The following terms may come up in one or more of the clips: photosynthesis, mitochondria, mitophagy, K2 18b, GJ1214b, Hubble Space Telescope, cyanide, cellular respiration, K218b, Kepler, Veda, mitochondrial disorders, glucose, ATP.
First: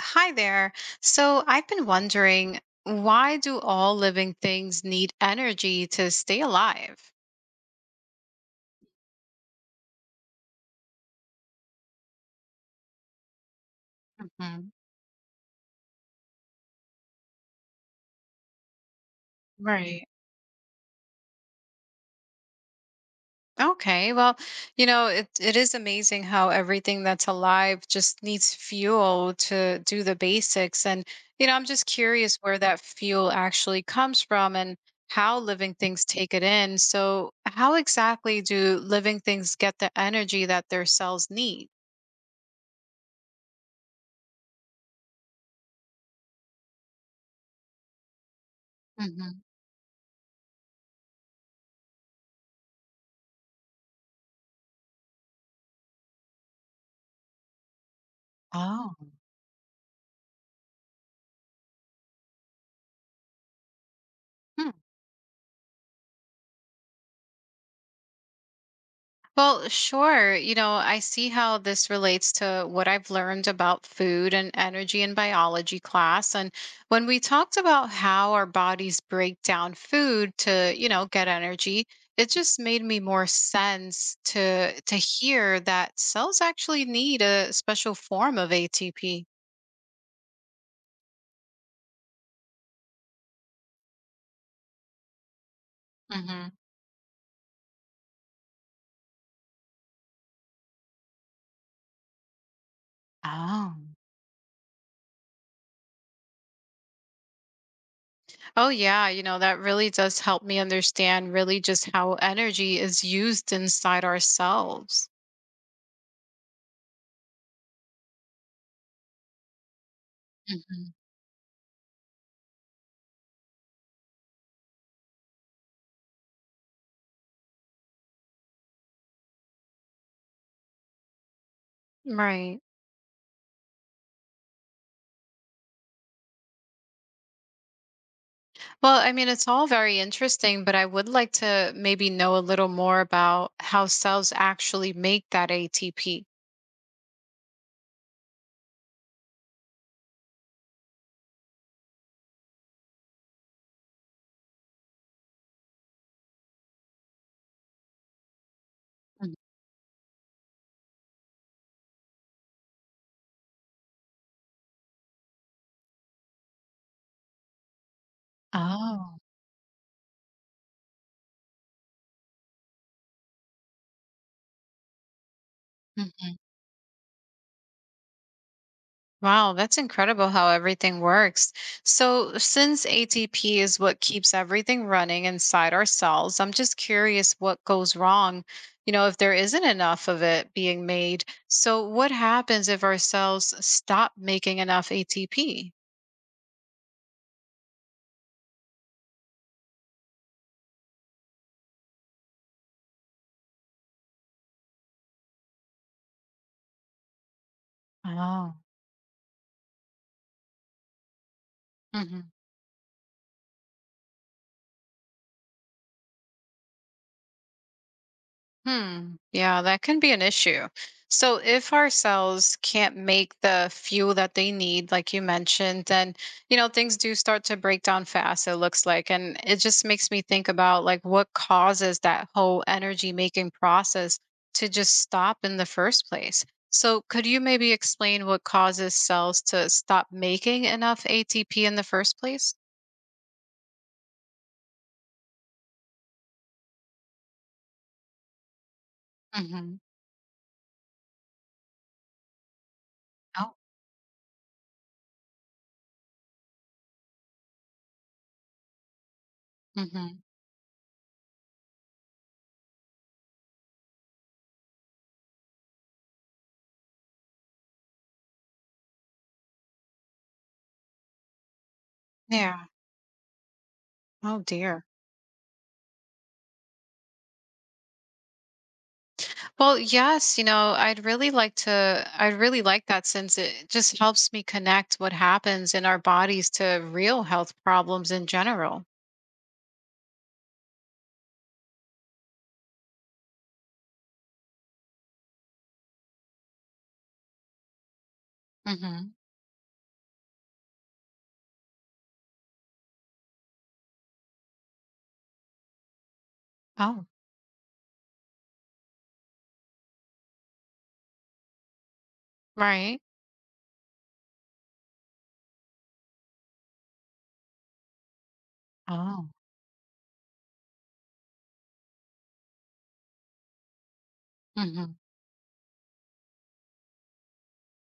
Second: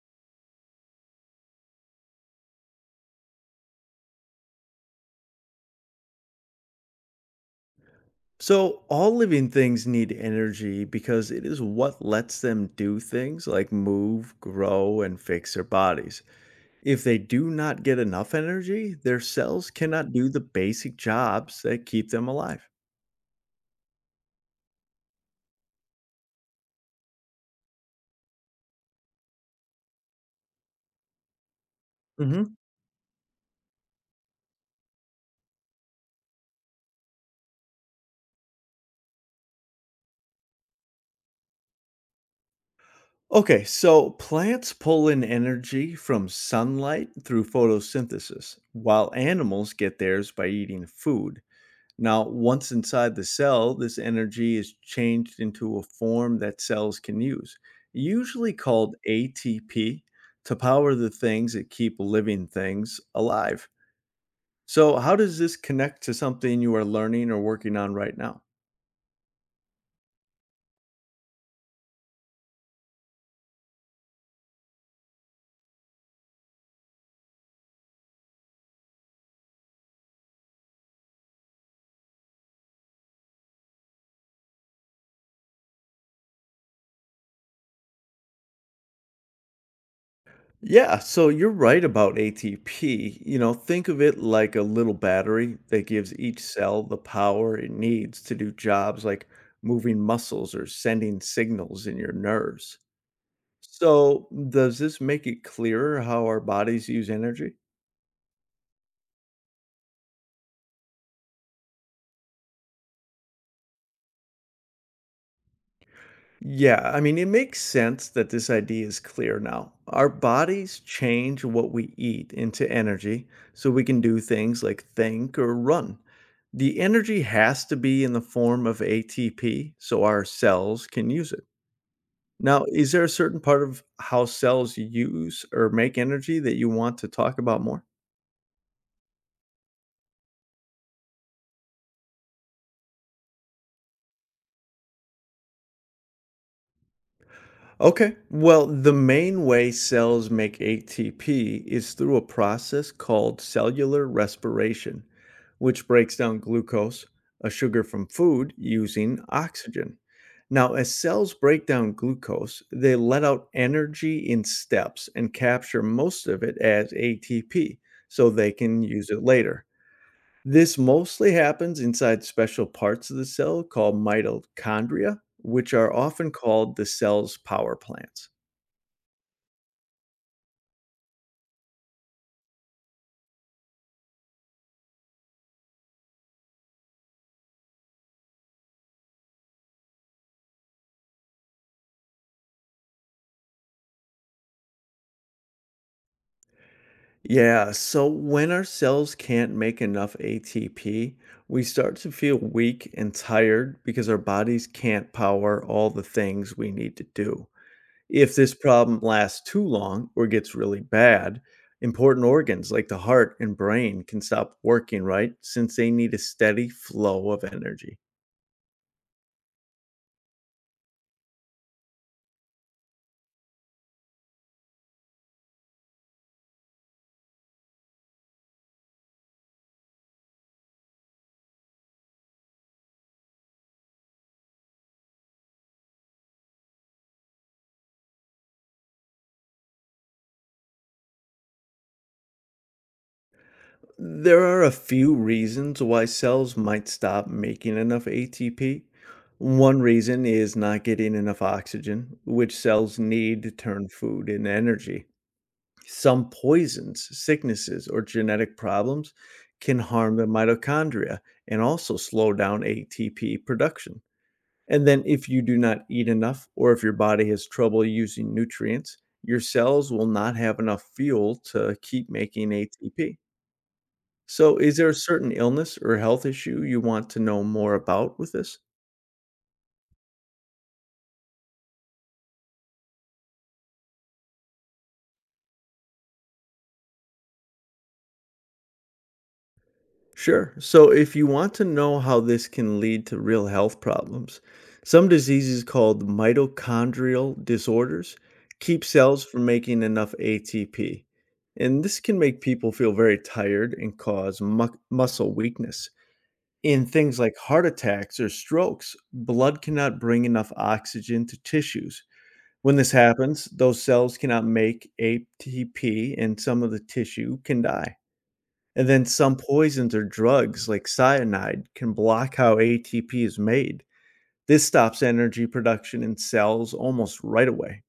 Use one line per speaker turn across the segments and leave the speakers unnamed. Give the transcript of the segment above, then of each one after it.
Hi there. So I've been wondering, why do all living things need energy to stay alive?
So, all living things need energy because it is what lets them do things like move,
Hmm
grow, and fix their bodies. If they do not get enough energy, their cells
Right.
cannot do the basic jobs that keep them alive.
Okay, well, it is amazing how everything that's alive just needs fuel to do the basics. And I'm just curious
Hmm.
where that fuel actually comes from and how living things take it in. So, how exactly do living things get the energy that their cells need?
Okay, so plants pull in energy from sunlight through photosynthesis, while
Hmm
animals get theirs by eating food. Now, once inside the cell, this energy is changed into a form that cells can use, usually
Oh.
called ATP, to power the things that keep living things alive. So, how does this connect to something you are learning or working on right now?
Well, sure. You know, I see how this relates to what I've learned about food and energy in biology class. And when we talked about how our bodies break down food to, get energy, it just made me more sense to hear that cells actually need a special form of ATP.
Yeah, so you're right about ATP. You know, think of it like a little battery that gives each
Hmm
cell the power it needs to do jobs like moving muscles or sending signals in your nerves.
Oh.
So, does this make it clearer how our bodies use energy?
Oh yeah, that really does help me understand really just how energy is used inside ourselves.
Yeah, I mean, it makes sense that this idea is clear now. Our bodies
Hmm
change what we eat into energy so we can do things like think or run. The energy has to be in the form of ATP so our cells can use it.
Right.
Now, is there a certain part of how cells use or make energy that you want to talk about more?
Well, I mean, it's all very interesting, but I would like to maybe know a little more about how cells actually make that ATP.
Okay. Well, the main way cells make ATP is through a process called cellular respiration, which breaks down glucose, a sugar from food, using
Mhm.
oxygen. Now, as cells break down glucose, they let out energy in steps and capture most of it as ATP so they can use
Oh,
it later. This mostly happens inside special parts of the cell called mitochondria, which are often
mhm.
called the cell's power plants.
Wow, that's incredible how everything works. So, since ATP is what keeps everything running inside our cells, I'm just curious what goes wrong, if there isn't enough of it being made. So, what happens if our cells stop making enough ATP?
Yeah, so when our cells can't make enough ATP, we start to feel weak and tired because our bodies can't power all the things we need to do. If
Oh.
this problem lasts too long or gets really bad, important organs like the heart and brain can stop working right since they need a steady flow of energy.
Hmm. Yeah, that can be an issue. So, if our cells can't make the fuel that they need, like you mentioned, then, things do start to break down fast, it looks like. And it just makes me think about like what causes that whole energy making process to just stop in the first place. So, could you maybe explain what causes cells to stop making enough ATP in the first place?
There are a few reasons why cells might stop making enough ATP.
Mm-hmm.
One reason is not getting enough oxygen, which cells need to
Oh,
turn food into energy. Some poisons, sicknesses, or genetic problems can harm
mm-hmm.
the mitochondria and also slow down ATP production. And then, if you do not eat enough or if your body has trouble using nutrients, your cells will not have enough fuel to keep making
Yeah.
ATP.
Oh,
So, is
dear.
there a certain illness or health issue you want to know more about with this?
Well, yes, I'd really like that since it just helps me connect what happens in our bodies to real health problems in general.
Sure. So, if you want to know how this can lead to real health problems, some diseases called mitochondrial disorders keep
Hmm
cells from making enough ATP. And this can make people feel very tired and cause muscle weakness. In
Oh,
things like heart attacks or strokes, blood cannot bring enough oxygen to tissues. When this
right.
happens, those cells cannot make ATP and some of the tissue can die. And then
Oh.
some poisons or drugs like cyanide can block how ATP is made. This
hmm
stops energy production in cells almost right away.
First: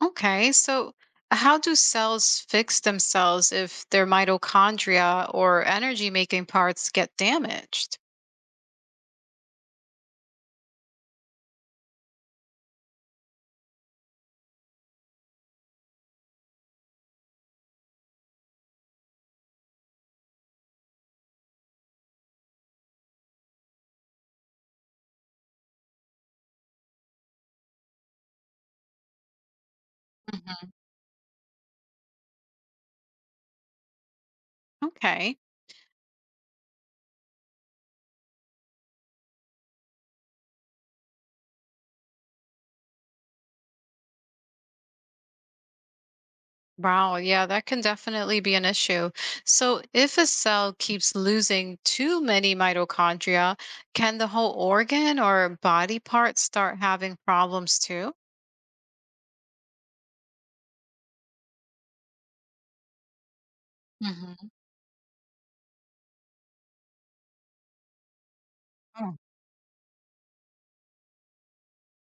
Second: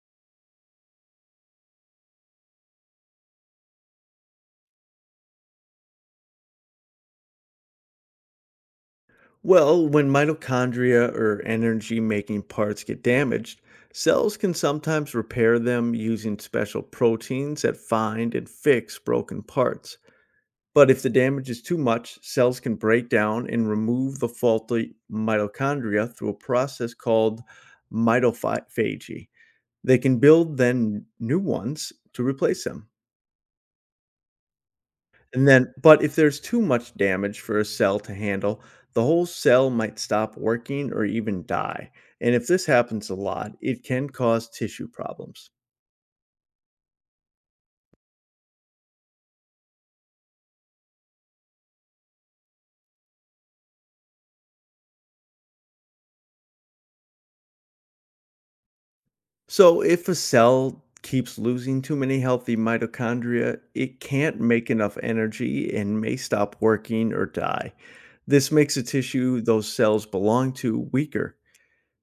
Okay. So, how do cells fix themselves if their mitochondria or energy making parts get damaged?
Well, when mitochondria or energy making parts get damaged, cells can sometimes repair them using special proteins that find and fix broken parts. But if the damage is too much, cells can break down and remove the faulty mitochondria through a process called mitophagy. They can build
Hmm
then new ones to replace them.
Okay.
And then but if there's too much damage for a cell to handle, the whole cell might stop working or even die. And if this happens a lot, it can cause tissue problems.
Wow, yeah, that can definitely be an issue. So, if a cell keeps losing too many mitochondria, can the whole organ or body part start having problems too?
So if a cell keeps losing too many healthy mitochondria, it can't
Mhm.
make enough energy and may stop working or die. This makes the
Oh,
tissue those cells belong to weaker.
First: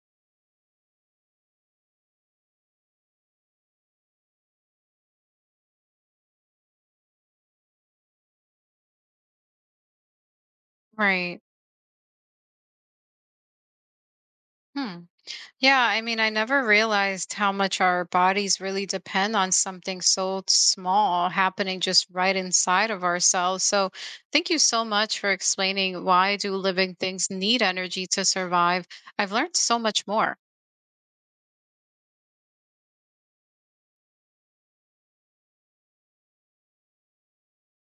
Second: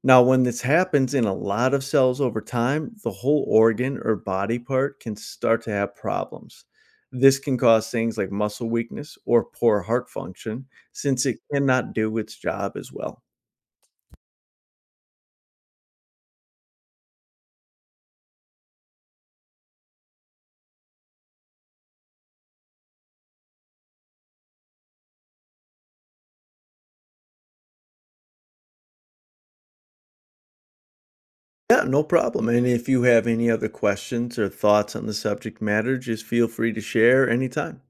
Now, when this happens in a lot of cells over time, the whole organ or body part can start to have problems. This can cause things like muscle weakness or poor heart function since it
right.
cannot do its job as well.
Hmm. Yeah, I mean, I never realized how much our bodies really depend on something so small happening just right inside of ourselves. So, thank you so much for explaining why do living things need energy to survive. I've learned so much more.
Yeah, no problem. And if you have any other questions or thoughts on the subject matter, just feel free to share anytime.